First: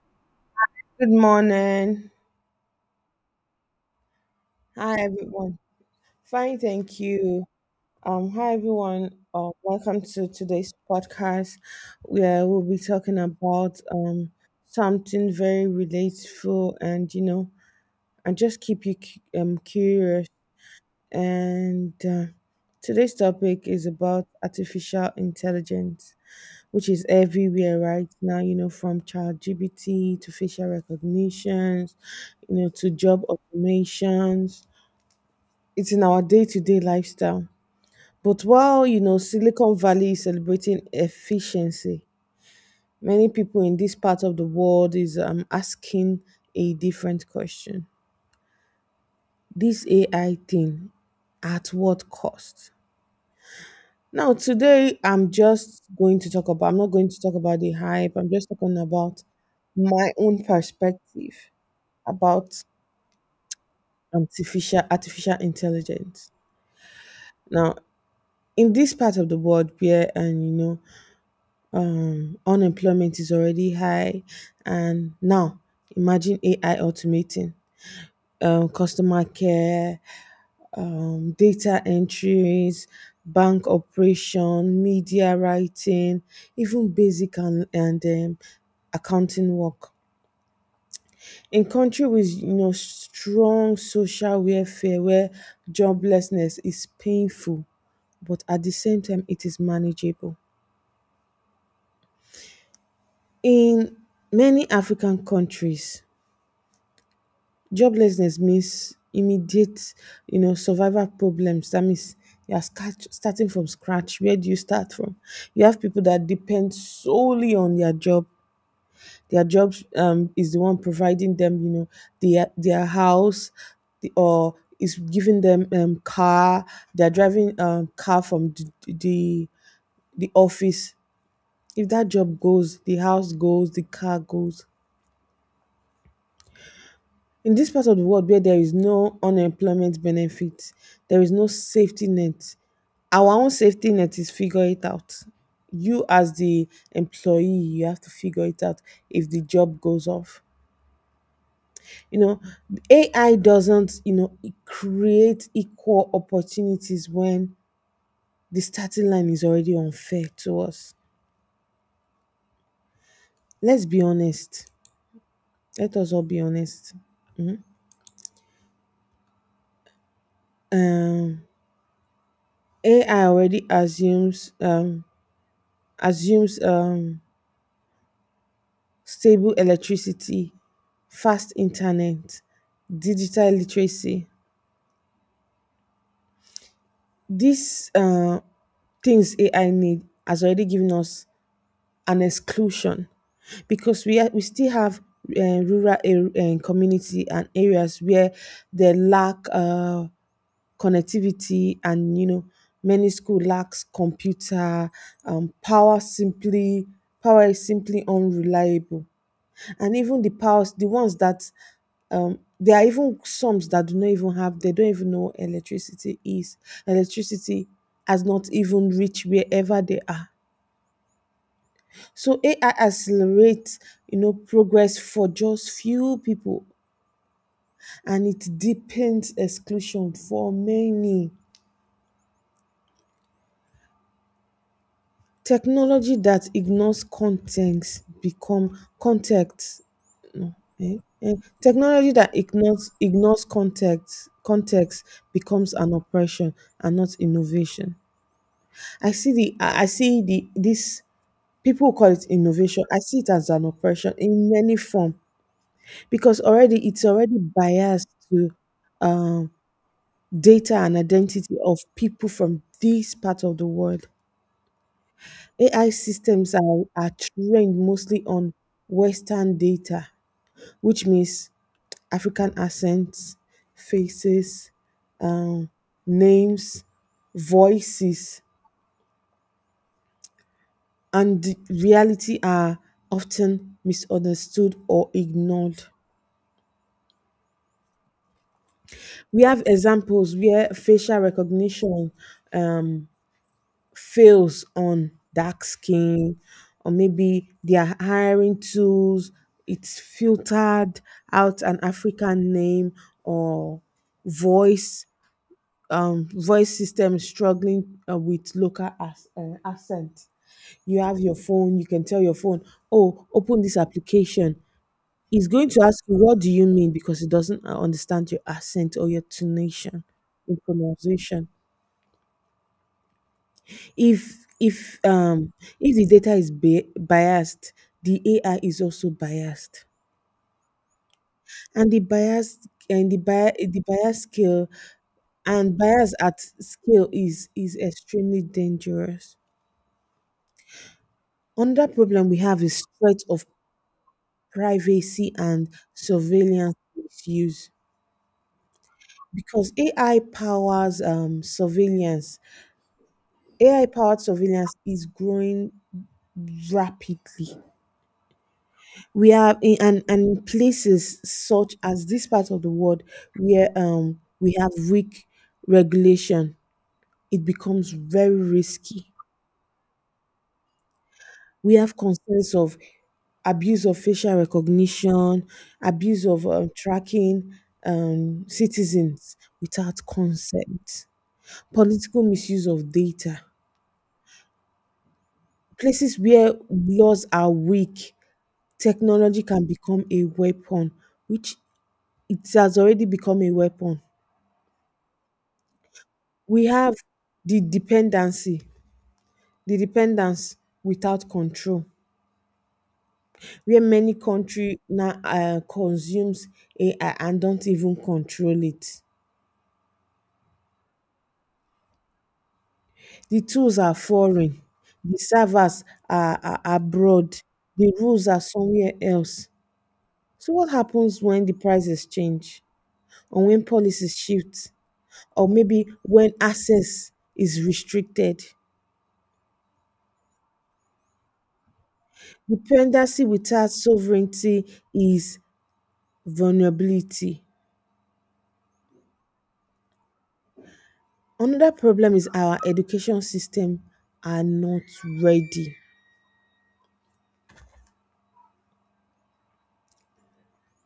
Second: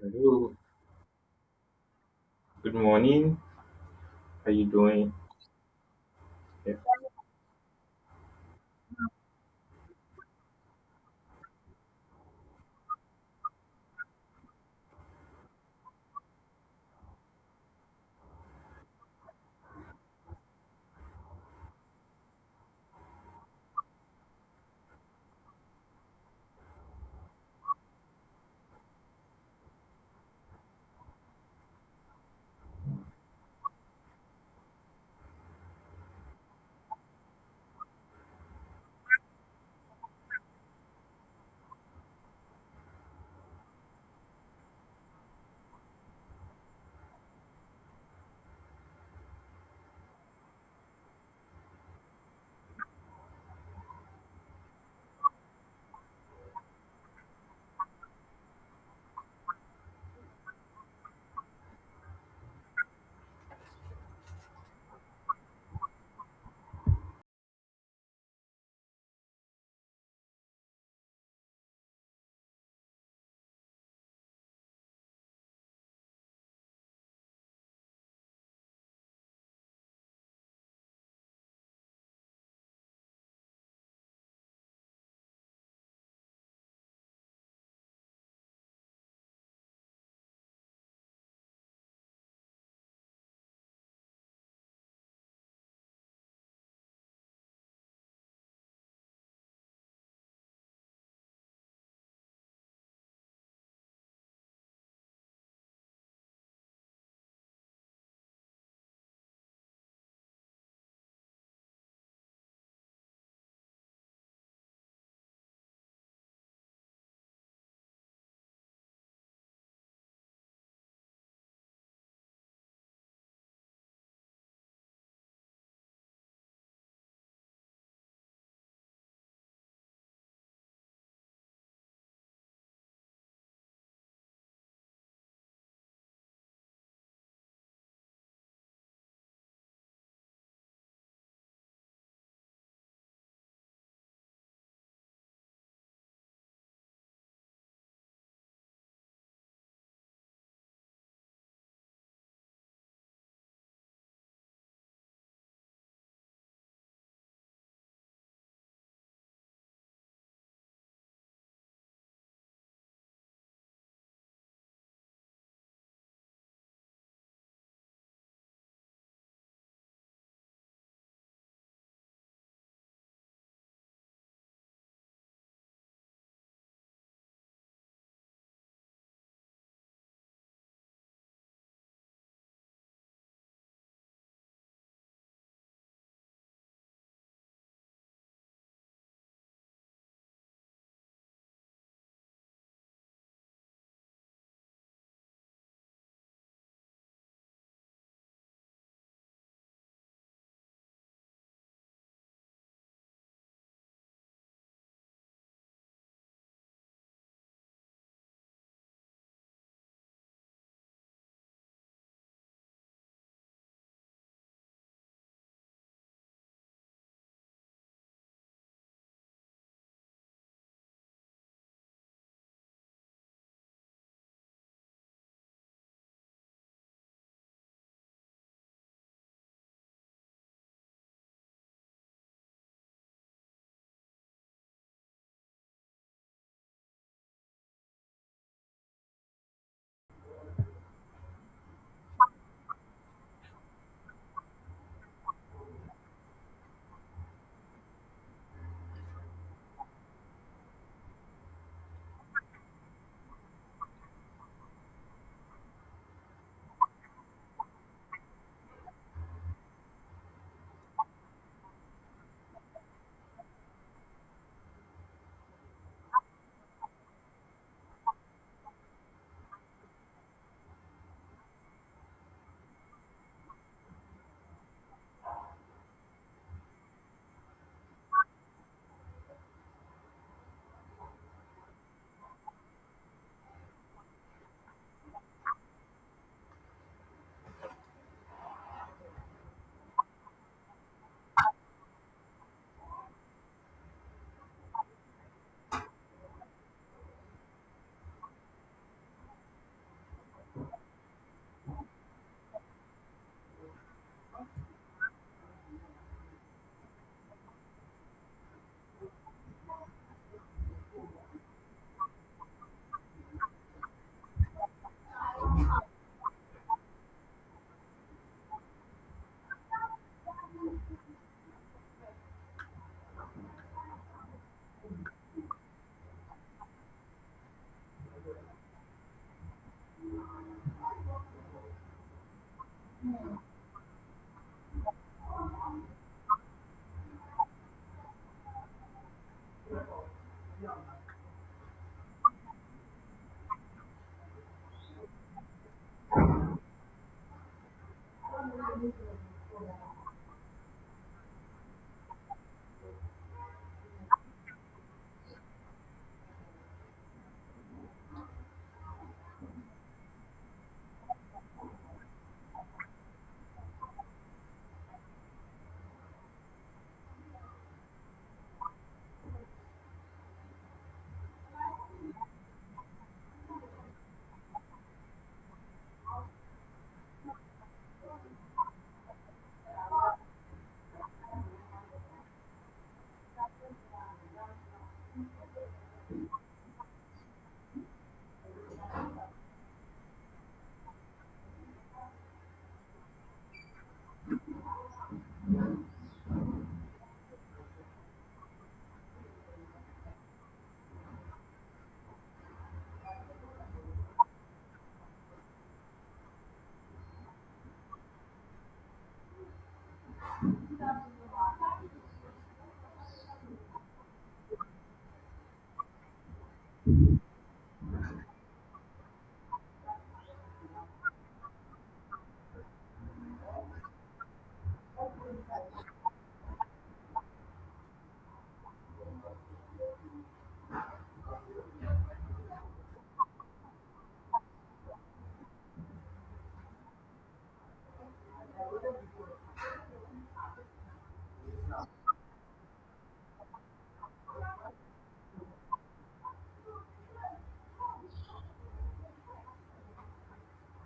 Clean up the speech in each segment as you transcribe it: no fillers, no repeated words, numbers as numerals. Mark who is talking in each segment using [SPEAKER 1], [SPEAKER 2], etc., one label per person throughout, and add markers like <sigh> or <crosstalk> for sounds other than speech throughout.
[SPEAKER 1] Hello,
[SPEAKER 2] Good morning.
[SPEAKER 1] good morning. How you
[SPEAKER 2] Hi,
[SPEAKER 1] doing?
[SPEAKER 2] everyone. Fine,
[SPEAKER 1] Yeah,
[SPEAKER 2] thank you. Hi, everyone. Welcome to today's podcast, where we'll be talking about something very relatable, and just keep you curious. And Today's topic is about artificial intelligence, which is everywhere right now. You know, from ChatGPT to facial recognitions, you know, to job automations. It's in our day-to-day lifestyle. But while Silicon Valley is celebrating efficiency, many people in this part of the world is asking a different question. This AI thing, at what cost? Now today I'm just going to talk about I'm not going to talk about the hype. I'm just talking about my own perspective about artificial intelligence. Now in this part of the world where and you know unemployment is already high, and now imagine AI automating customer care, data entries, bank operation, media writing, even basic and accounting work. In country with strong social welfare where joblessness is painful, but at the same time it is manageable. In many African countries, joblessness means immediate, you know, survival problems. That means you're starting from scratch. Where do you start from? You have people that depend solely on their job. Their job is the one providing them, you know, their house, or is giving them car. They're driving car from the office. If that job goes, the house goes, the car goes. In this part of the world where there is no unemployment benefit, there is no safety net. Our own safety net is figure it out. You as the employee, you have to figure it out if the job goes off. You know, AI doesn't, you know, create equal opportunities when the starting line is already unfair to us. Let's be honest. Let us all be honest. Um, AI already assumes assumes um, stable electricity, fast internet, digital literacy. These things AI need has already given us an exclusion because we still have uh, rural community and areas where they lack connectivity, and you know many school lacks computer um, power is simply unreliable, and even the powers the ones that there are even some that do not even have, they don't even know electricity is. Electricity has not even reached wherever they are. So AI accelerates, you know, progress for just few people, and it deepens exclusion for many. Technology that ignores context become context. No, eh? Eh, Technology that ignores context becomes an oppression and not innovation. I see the this people call it innovation. I see it as an oppression in many form, because already it's already biased to um, data and identity of people from this part of the world. AI systems are trained mostly on Western data, which means African accents, faces, um, names, voices and the reality are often misunderstood or ignored. We have examples where facial recognition um, fails on dark skin, or maybe they are hiring tools, it's filtered out an African name or voice, voice system struggling with local accent. You have your phone, you can tell your phone, oh, open this application. He's going to ask you, what do you mean? Because he doesn't understand your accent or your tonation in pronunciation. If if um if the data is biased, the AI is also biased, and the bias and the bias scale and bias at scale is extremely dangerous. Another problem we have is threat of privacy and surveillance misuse, because AI powers um, surveillance AI-powered surveillance is growing rapidly. We are in and places such as this part of the world where we have weak regulation, it becomes very risky. We have concerns of abuse of facial recognition, abuse of tracking citizens without consent, political misuse of data. Places where laws are weak technology can become a weapon, which it has already become a weapon. We have the dependency, the dependence without control, where many country now consumes AI and don't even control it. The tools are foreign, the servers are abroad, the rules are somewhere else. So what happens when the prices change, or when policies shift, or maybe when access is restricted? Dependency without sovereignty is vulnerability. Another problem is our education system are not ready,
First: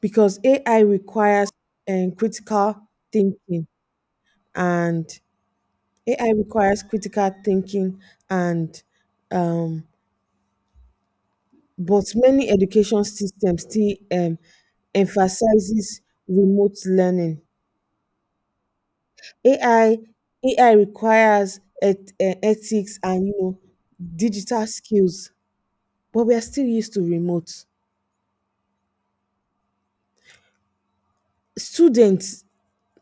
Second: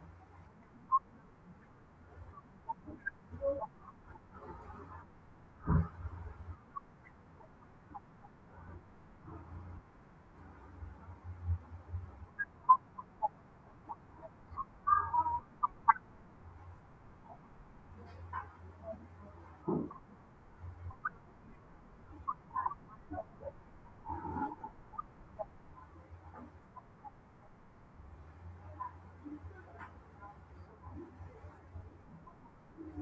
[SPEAKER 2] because AI requires critical thinking, and AI requires critical thinking and um, but many education systems still emphasizes remote learning. AI AI requires ethics, and you know, digital skills, but we are still used to remote. Students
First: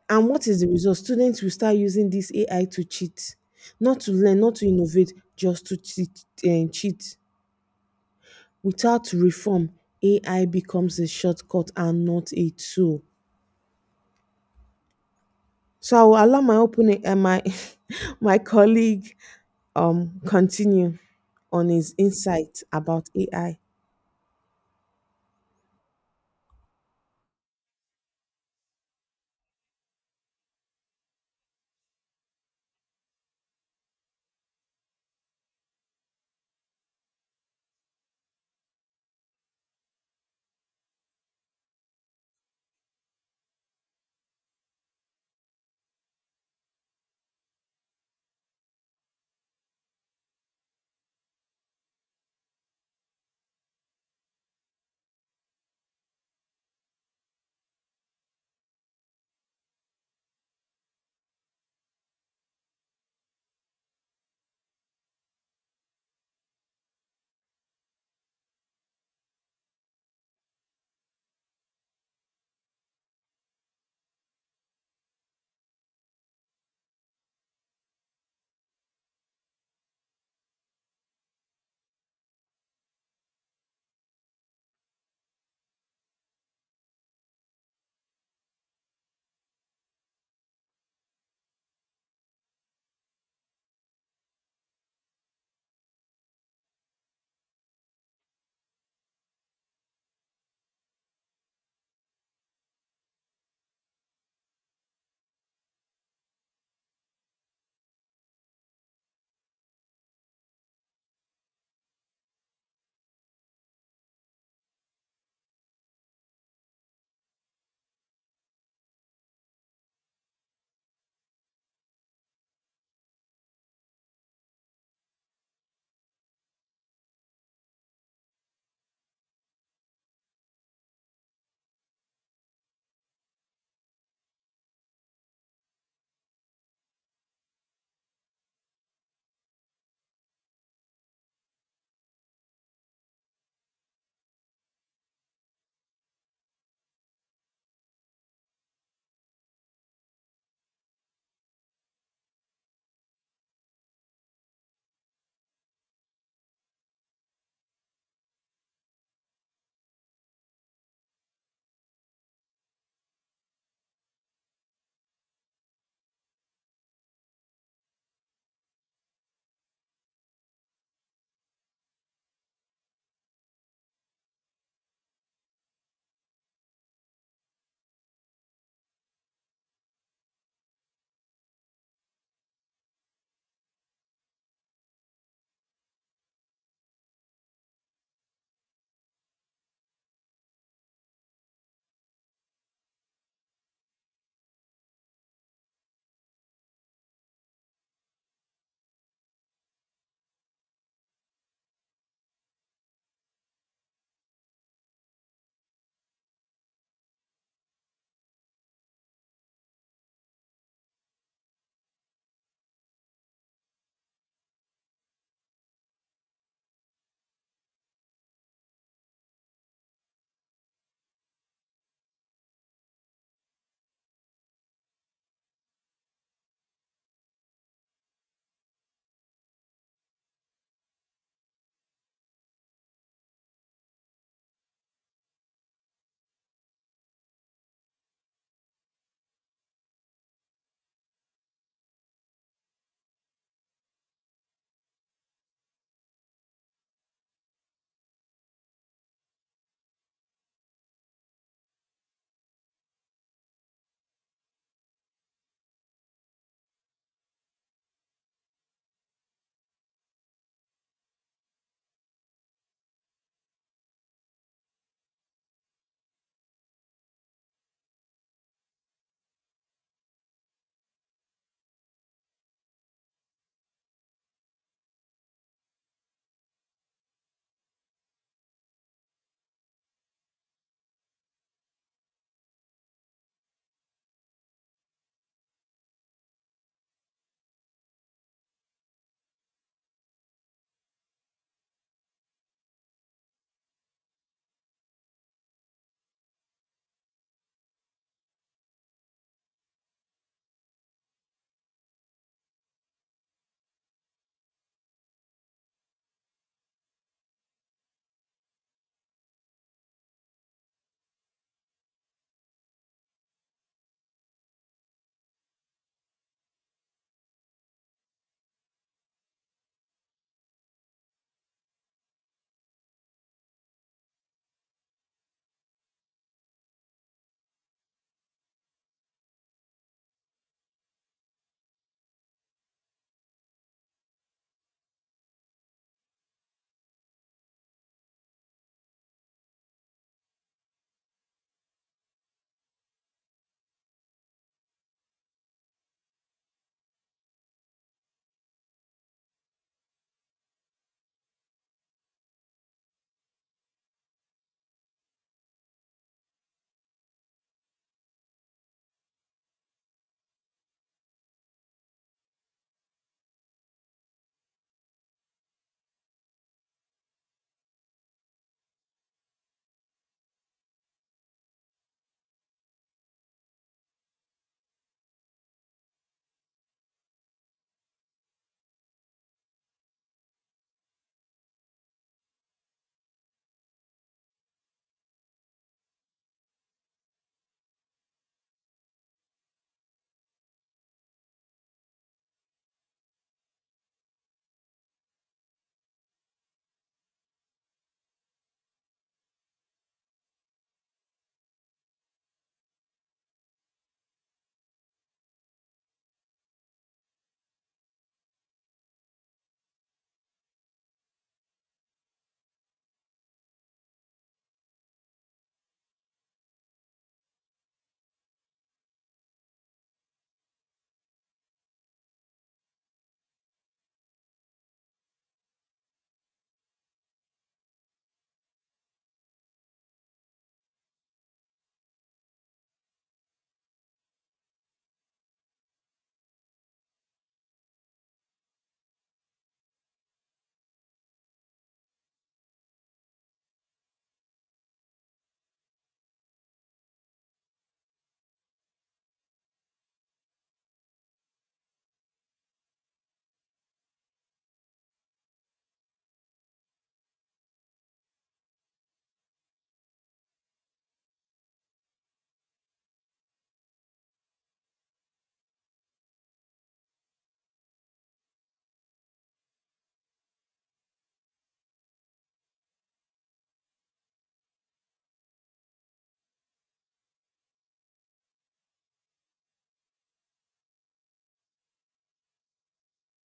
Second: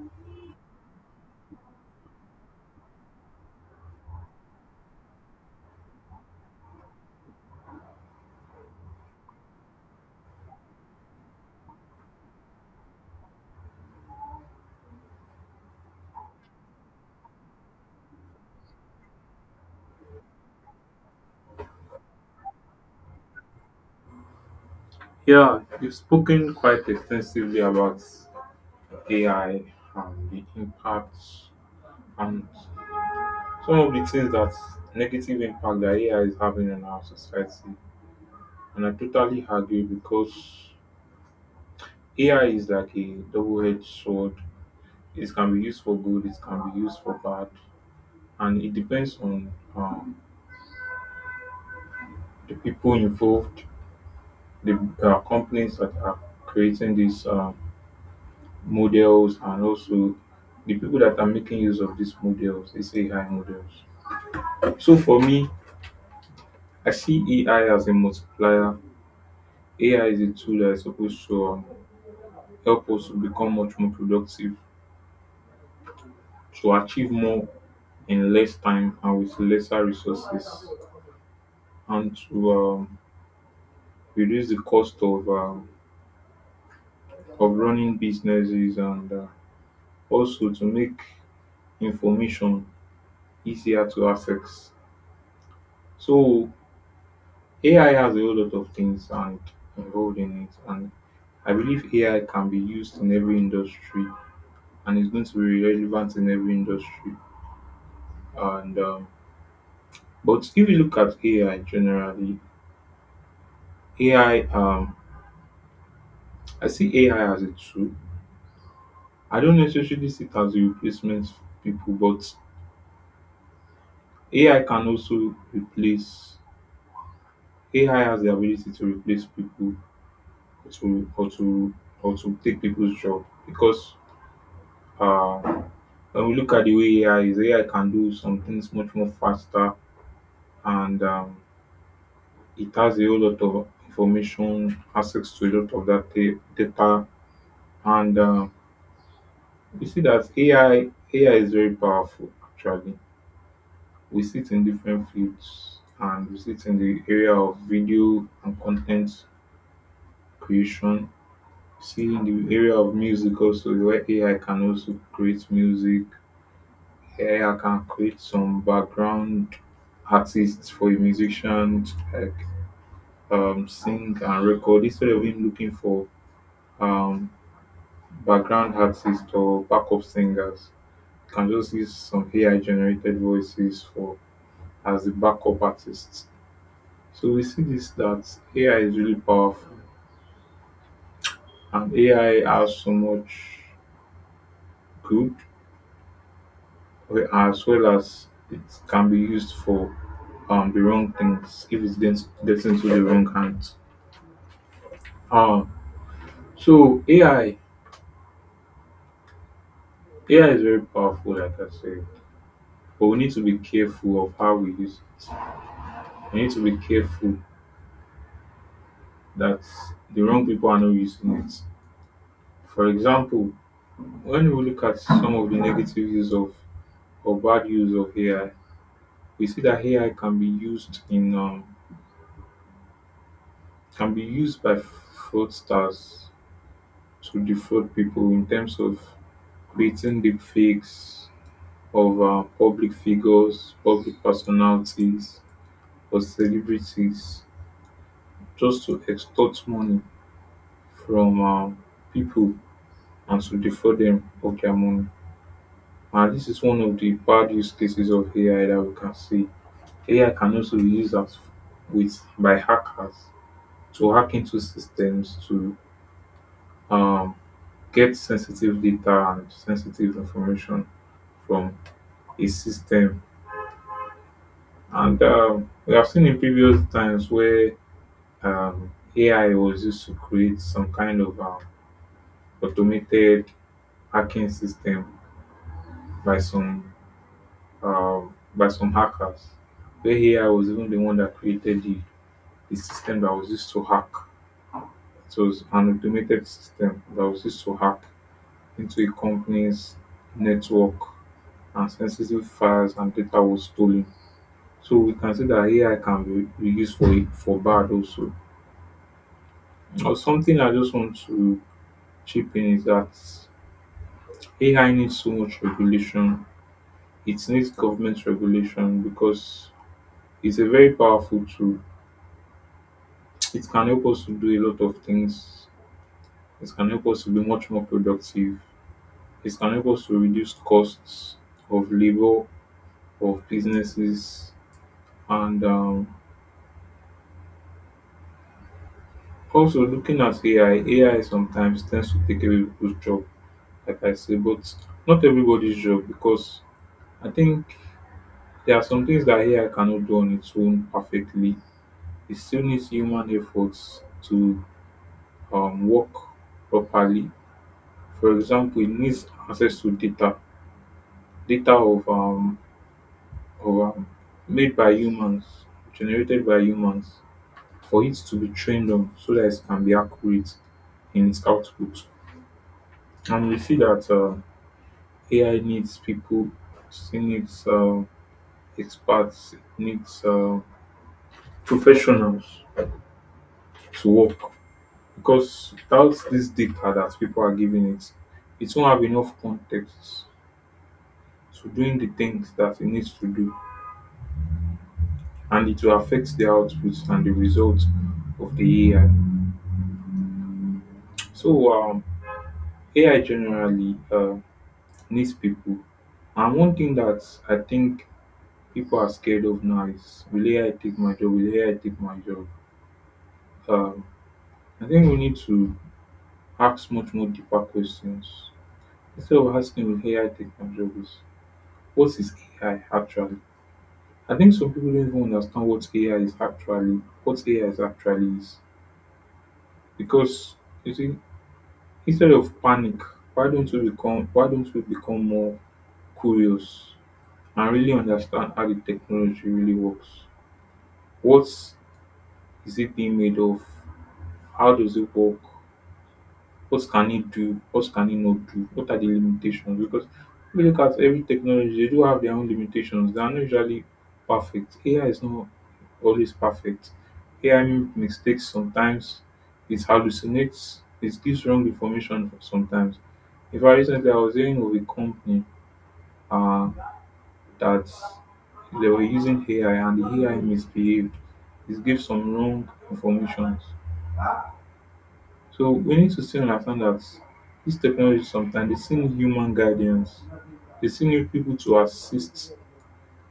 [SPEAKER 2] and What is the result? Students will start using this AI to cheat, not to learn, not to innovate, just to cheat and cheat. Without reform, AI becomes a shortcut and not a tool. So I will allow my opening and my <laughs> my colleague continue on his insight about AI.
[SPEAKER 1] yeah, you've spoken quite extensively about AI and the impact and some of the things that negative impact that AI is having on our society. And I totally agree because AI is like a double-edged sword. It can be used for good, it can be used for bad, and it depends on the people involved, the companies that are creating this. Models and also the people that are making use of these models, they AI models. So for me, I see AI as a multiplier. AI is a tool that is supposed to help us to become much more productive, to achieve more in less time and with lesser resources, and to reduce the cost of running businesses and also to make information easier to access. So AI has a whole lot of things and involved in it, and I believe AI can be used in every industry and it's going to be relevant in every industry. And but if you look at AI generally, AI um, I see AI as a tool. I don't necessarily see it as a replacement for people, but AI can also replace. AI has the ability to replace people or to or to or to take people's job because. Uh, when we look at the way AI is, AI can do some things much more faster and it has a whole lot of information, access to a lot of that data. And we see that AI is very powerful actually. We see it in different fields and we see it in the area of video and content creation. See in the area of music also where AI can also create music. Here I can create some background artists for a musician to sing and record instead of him looking for um, background artists or backup singers. You can just use some AI generated voices for as the backup artists. So we see this that AI is really powerful and AI has so much good as well as it can be used for the wrong things if it's gets into the wrong hands. Um, so AI is very powerful, like I said, but we need to be careful of how we use it. We need to be careful that the wrong people are not using it. For example, when we look at some of the negative use of or bad use of AI, we see that AI can be used in can be used by fraudsters to defraud people in terms of creating deep fakes of public figures, public personalities for celebrities just to extort money from people and to defraud them of their money. And this is one of the bad use cases of AI that we can see. AI can also be used as with by hackers to hack into systems to um, get sensitive data and sensitive information from a system. And we have seen in previous times where AI was used to create some kind of automated hacking system by some hackers. Where here I was even the one that created the system that was used to hack. So it was an automated system that was used to hack into a company's network and sensitive files and data was stolen. So we can see that AI can be used for bad also. Now something I just want to chip in is that AI needs so much regulation. It needs government regulation because it's a very powerful tool. It can help us to do a lot of things. It can help us to be much more productive. It can help us to reduce costs of labor, of businesses, and also looking at AI. AI sometimes tends to take away people's job, like I say, but not everybody's job because I think there are some things that AI cannot do on its own perfectly. It still needs human efforts to work properly. For example, it needs access to data, data of of um, made by humans, generated by humans, for it to be trained on, so that it can be accurate in its output. And we see that AI needs people, it needs experts, it needs professionals to work because without this data that people are giving it, it won't have enough context to doing the things that it needs to do and it will affect the output and the results of the AI. So AI generally needs people. And one thing that I think people are scared of now is will AI take my job? Will AI take my job? Um, I think we need to ask much more deeper questions. Instead of asking will AI take my job is what is AI actually? I think some people don't even understand what AI is actually is. Because you see, instead of panic, why don't we become more curious and really understand how the technology really works? What is it being made of? How does it work? What can it do? What can it not do? What are the limitations? Because we look at every technology, they do have their own limitations. They are not usually perfect. AI is not always perfect. AI makes mistakes sometimes. It hallucinates. It gives wrong information sometimes. If I Recently I was hearing of a company uh, that they were using AI and the AI misbehaved. It gave some wrong information. So we need to still understand that this technology sometimes they still need human guidance. They still need people to assist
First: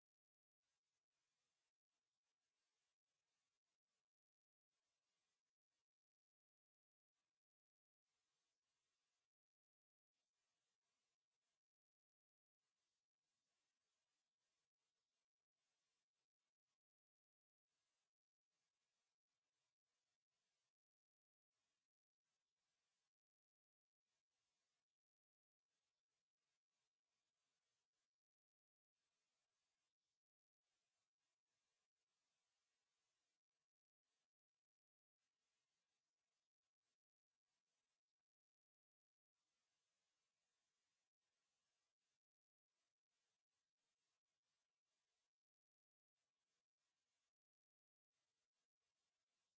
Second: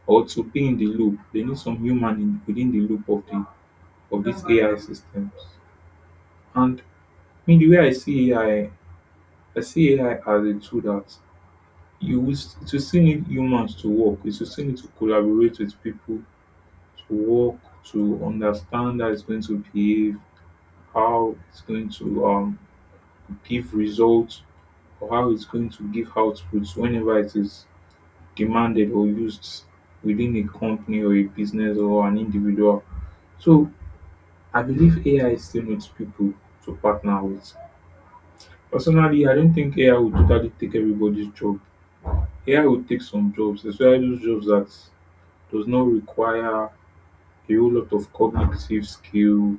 [SPEAKER 1] or to be in the loop. They need some human within the loop of the of these AI systems. And I mean the way I see AI, I see AI as a tool that it will still need humans to work. It will still need to collaborate with people to work to understand how it's going to behave, how it's going to give results or how it's going to give outputs whenever it is demanded or used within a company or a business or an individual. So I believe AI still needs people to partner with. Personally, I don't think AI will totally take everybody's job. AI will take some jobs, especially those jobs that does not require a whole lot of cognitive skill,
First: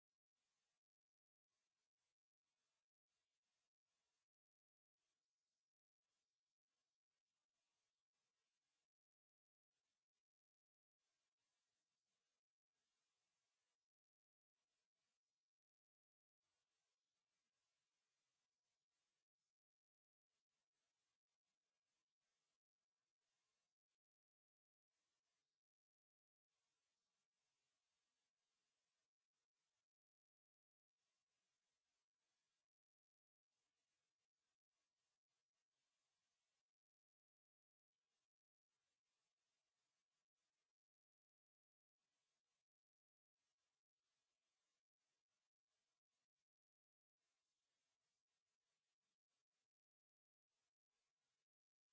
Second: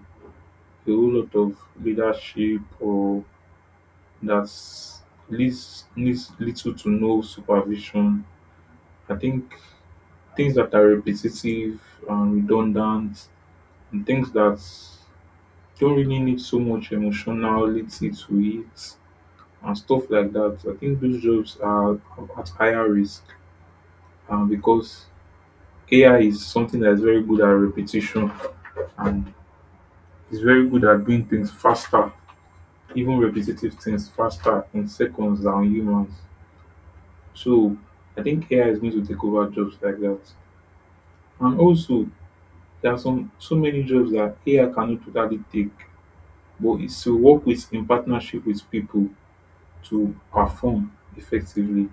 [SPEAKER 1] a whole lot of leadership, or that needs little to no supervision. I think things that are repetitive and redundant and things that don't really need so much emotionality to it and stuff like that. I think those jobs are at higher risk because AI is something that is very good at repetition and is very good at doing things faster, even repetitive things faster in seconds than humans. So I think AI is going to take over jobs like that. And also, there are some so many jobs that AI cannot totally take but is to work with in partnership with people to perform effectively.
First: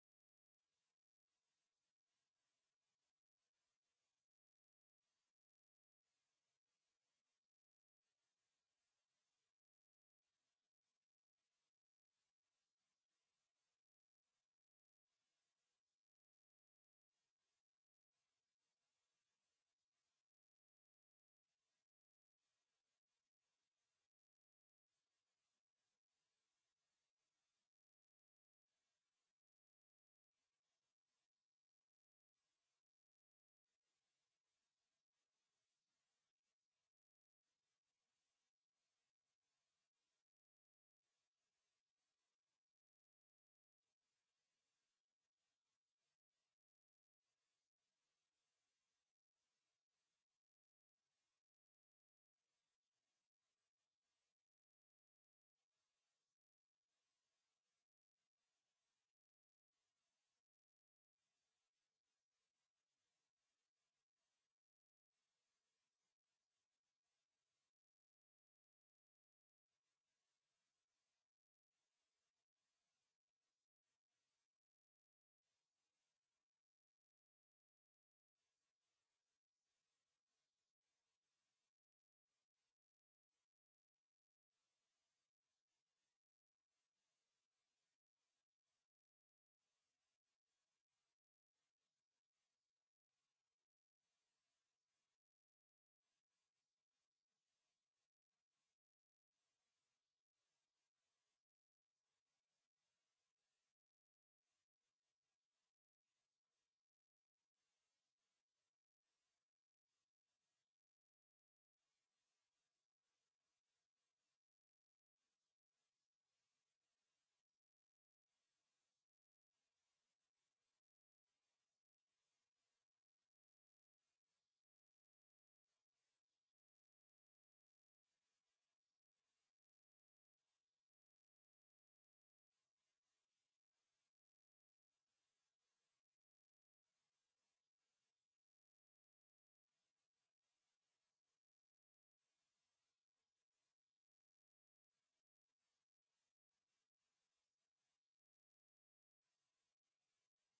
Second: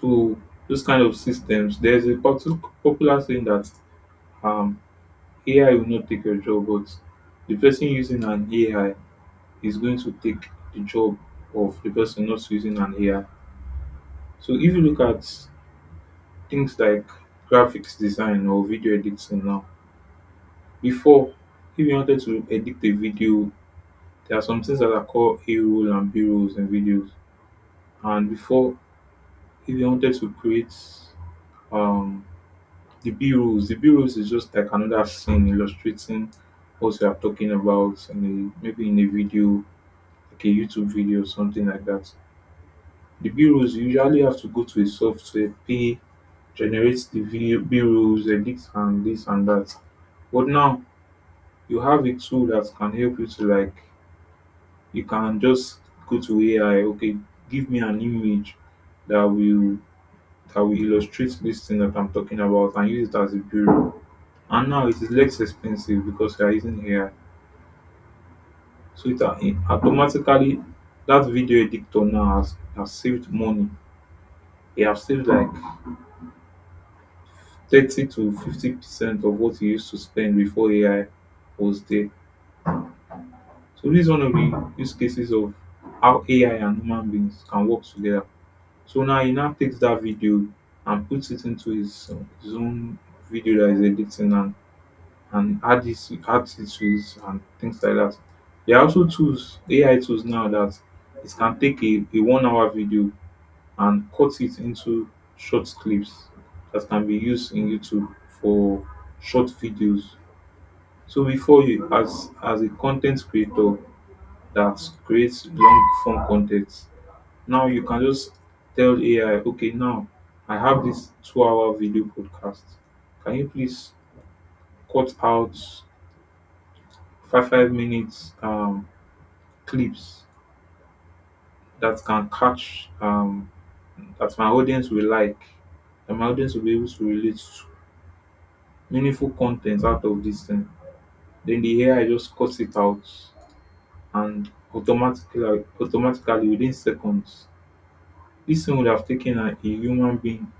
[SPEAKER 1] So those kind of systems, there's a popular saying that um, AI will not take your job, but the person using an AI is going to take the job of the person not using an AI. So if you look at things like graphics design or video editing now, before if you wanted to edit a video, there are some things that are called A roll and B rolls in videos. And before, if they wanted to create um, the B rules is just like another scene illustrating what we are talking about, maybe in a video, like a YouTube video or something like that. The B rules you usually have to go to a software, pay, generate the video B rules, edit and this and that. But now you have a tool that can help you to like you can just go to AI, okay, give me an image that will illustrate this thing that I'm talking about and use it as a bureau. And now it is less expensive because we are using AI. So it, it automatically that video editor now has saved money. They have saved like 30 to 50% of what you used to spend before AI was there. So this is one of the use cases of how AI and human beings can work together. So now he now takes that video and puts it into his own video that is editing and add this add tools and things like that. There are also tools, AI tools now that it can take a 1 hour video and cut it into short clips that can be used in YouTube for short videos. So before you as a content creator that creates long form content, now you can just tell AI, okay, now I have this 2 hour video podcast. Can you please cut out five minutes clips that can catch that my audience will like, that my audience will be able to relate to, meaningful content out of this thing. Then the ai just cuts it out and automatically within seconds. This thing would have taken a human being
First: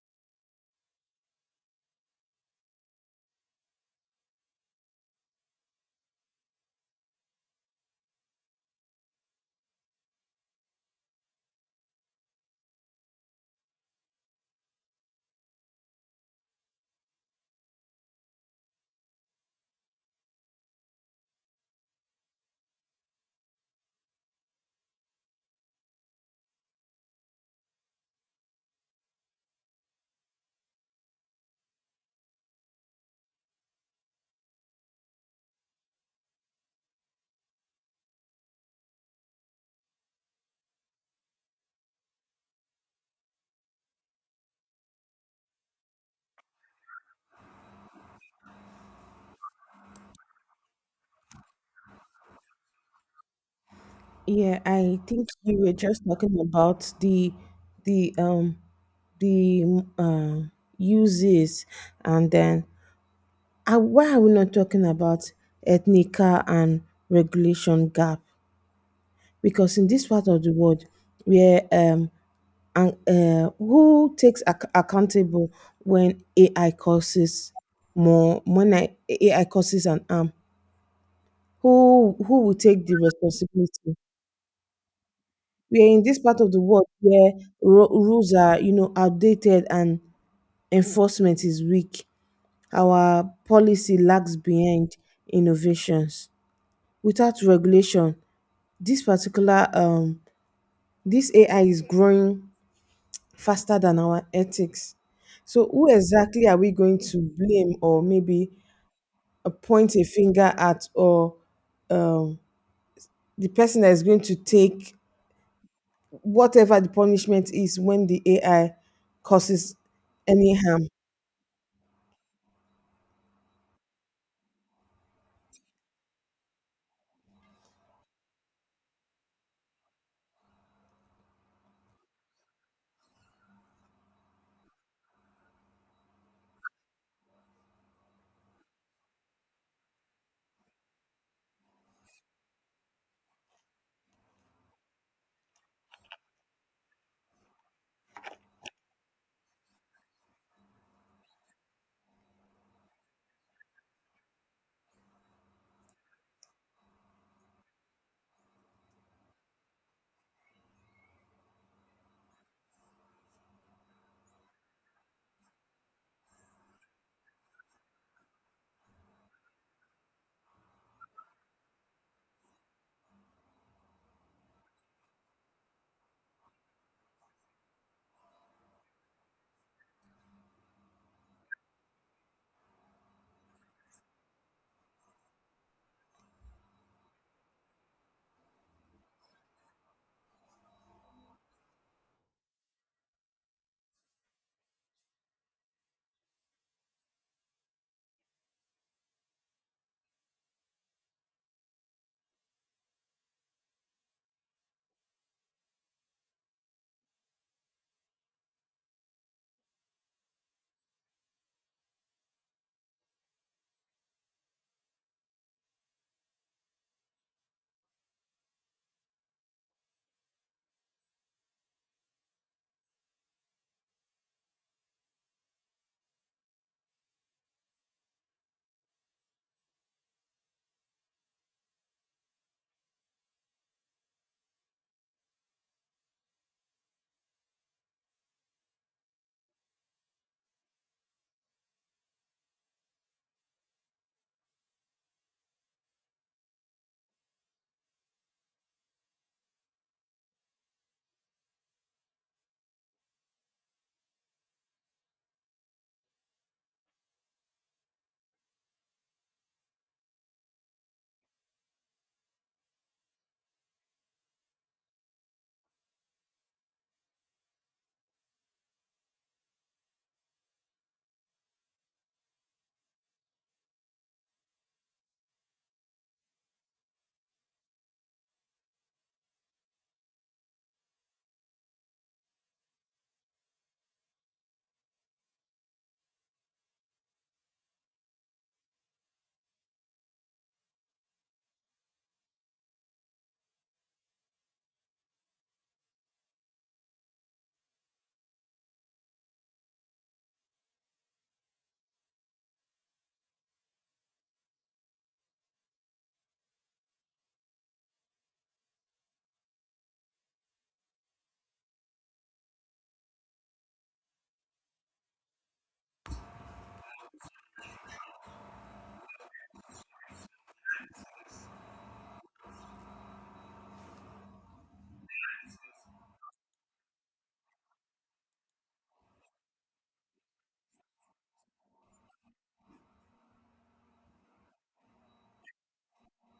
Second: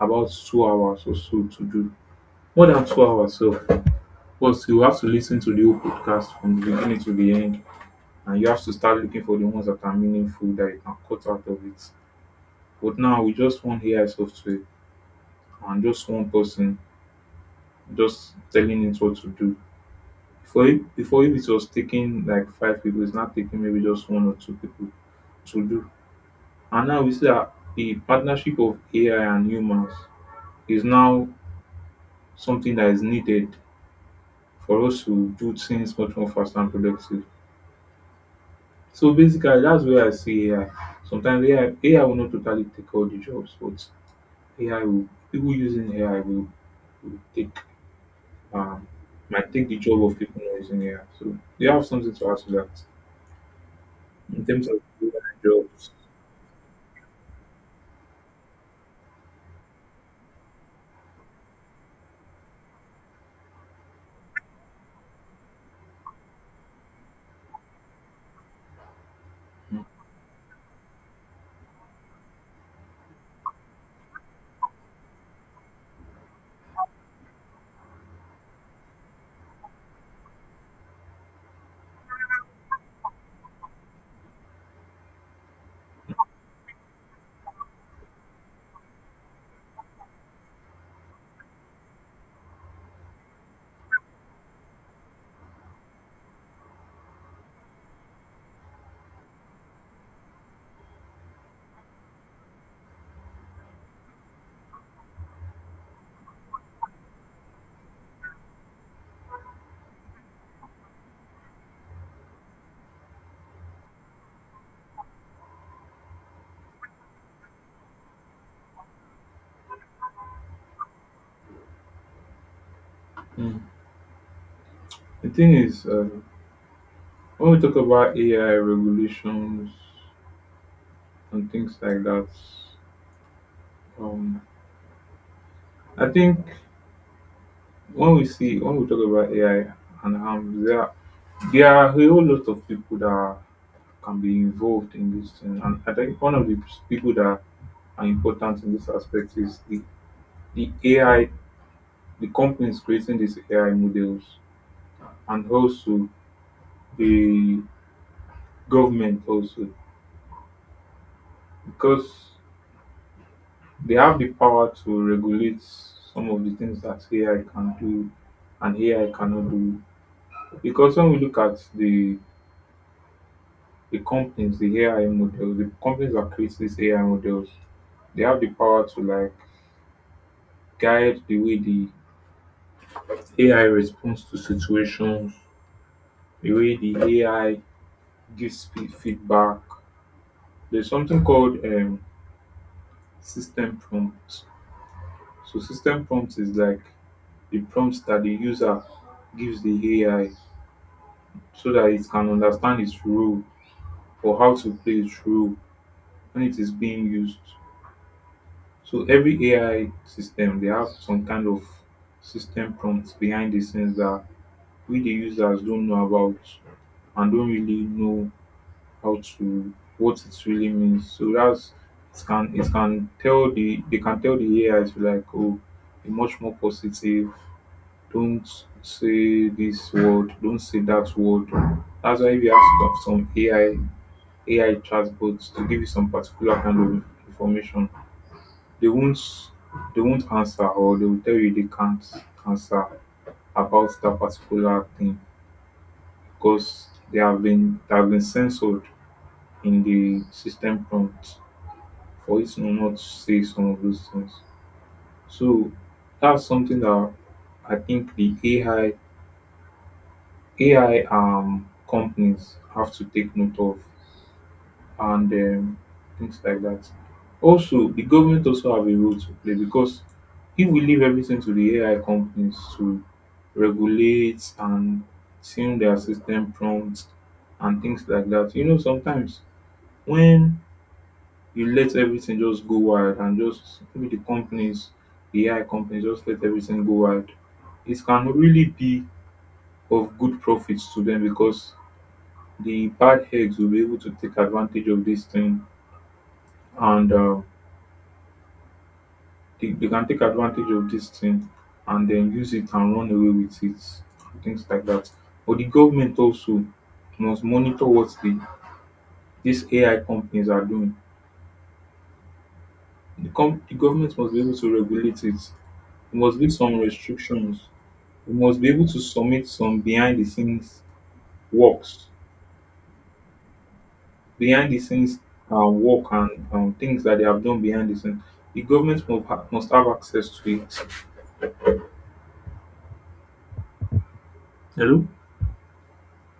[SPEAKER 1] about 2 hours or so to do, more than 2 hours. So first you have to listen to the whole podcast from the beginning to the end, and you have to start looking for the ones that are meaningful that you can cut out of it. But now we just one AI software and just one person just telling it what to do. Before if it was taking like 5 people, it's now taking maybe just one or 2 people to do. And now we see that the partnership of AI and humans is now something that is needed for us to do things much more fast and productive. So basically that's where I see AI. Sometimes AI will not totally take all the jobs, but AI will, people using AI will take, um, might take the job of people not using AI. So they have something to add to that in
[SPEAKER 2] Yeah,
[SPEAKER 1] terms of
[SPEAKER 2] I
[SPEAKER 1] AI
[SPEAKER 2] think you were
[SPEAKER 1] jobs.
[SPEAKER 2] just talking about the um the uses, and then why are we not talking about ethnical and regulation gap? Because in this part of the world, where and who takes accountable when AI causes more when I, AI causes an harm? Who will take the responsibility? We are in this part of the world where rules are, you know, outdated and enforcement is weak. Our policy lags behind innovations. Without regulation, this particular um this AI is growing faster than our ethics. So who exactly are we going to blame, or maybe point a finger at, or um, the person that is going to take whatever the punishment is when the AI causes any harm.
[SPEAKER 1] Mm. The thing is, when we talk about AI regulations and things like that, um, I think when we talk about AI and harm, there are a whole lot of people that can be involved in this thing. And I think one of the people that are important in this aspect is the AI, the companies creating these AI models, and also the government also, because they have the power to regulate some of the things that AI can do and AI cannot do. Because when we look at the companies, the AI models, the companies that create these AI models, they have the power to like guide the way the AI responds to situations, the way the AI gives feedback. There's something called system prompt. So system prompt is like the prompts that the user gives the AI so that it can understand its role, or how to play its role when it is being used. So every AI system, they have some kind of system prompts behind the scenes that we the users don't know about and don't really know how to, what it really means. So that's, it can tell the they can tell the AI to like, oh, be much more positive. Don't say this word, don't say that word. That's why if you ask of some AI chatbots to give you some particular kind of information, they won't, they won't answer, or they will tell you they can't answer about that particular thing because they have been censored in the system prompt for it to not say some of those things. So that's something that I think the AI companies have to take note of and things like that. Also, the government also have a role to play, because if we leave everything to the AI companies to regulate and tune their system prompts and things like that, you know, sometimes when you let everything just go wild, and just maybe the companies, the AI companies just let everything go wild, it can really be of good profits to them because the bad eggs will be able to take advantage of this thing and they can take advantage of this thing and then use it and run away with it, things like that. But the government also must monitor what the these ai companies are doing. The government must be able to regulate it. There must be some restrictions. We must be able to submit some behind the scenes works, behind the scenes work, and things that they have done behind the scenes, the government must must have access to it.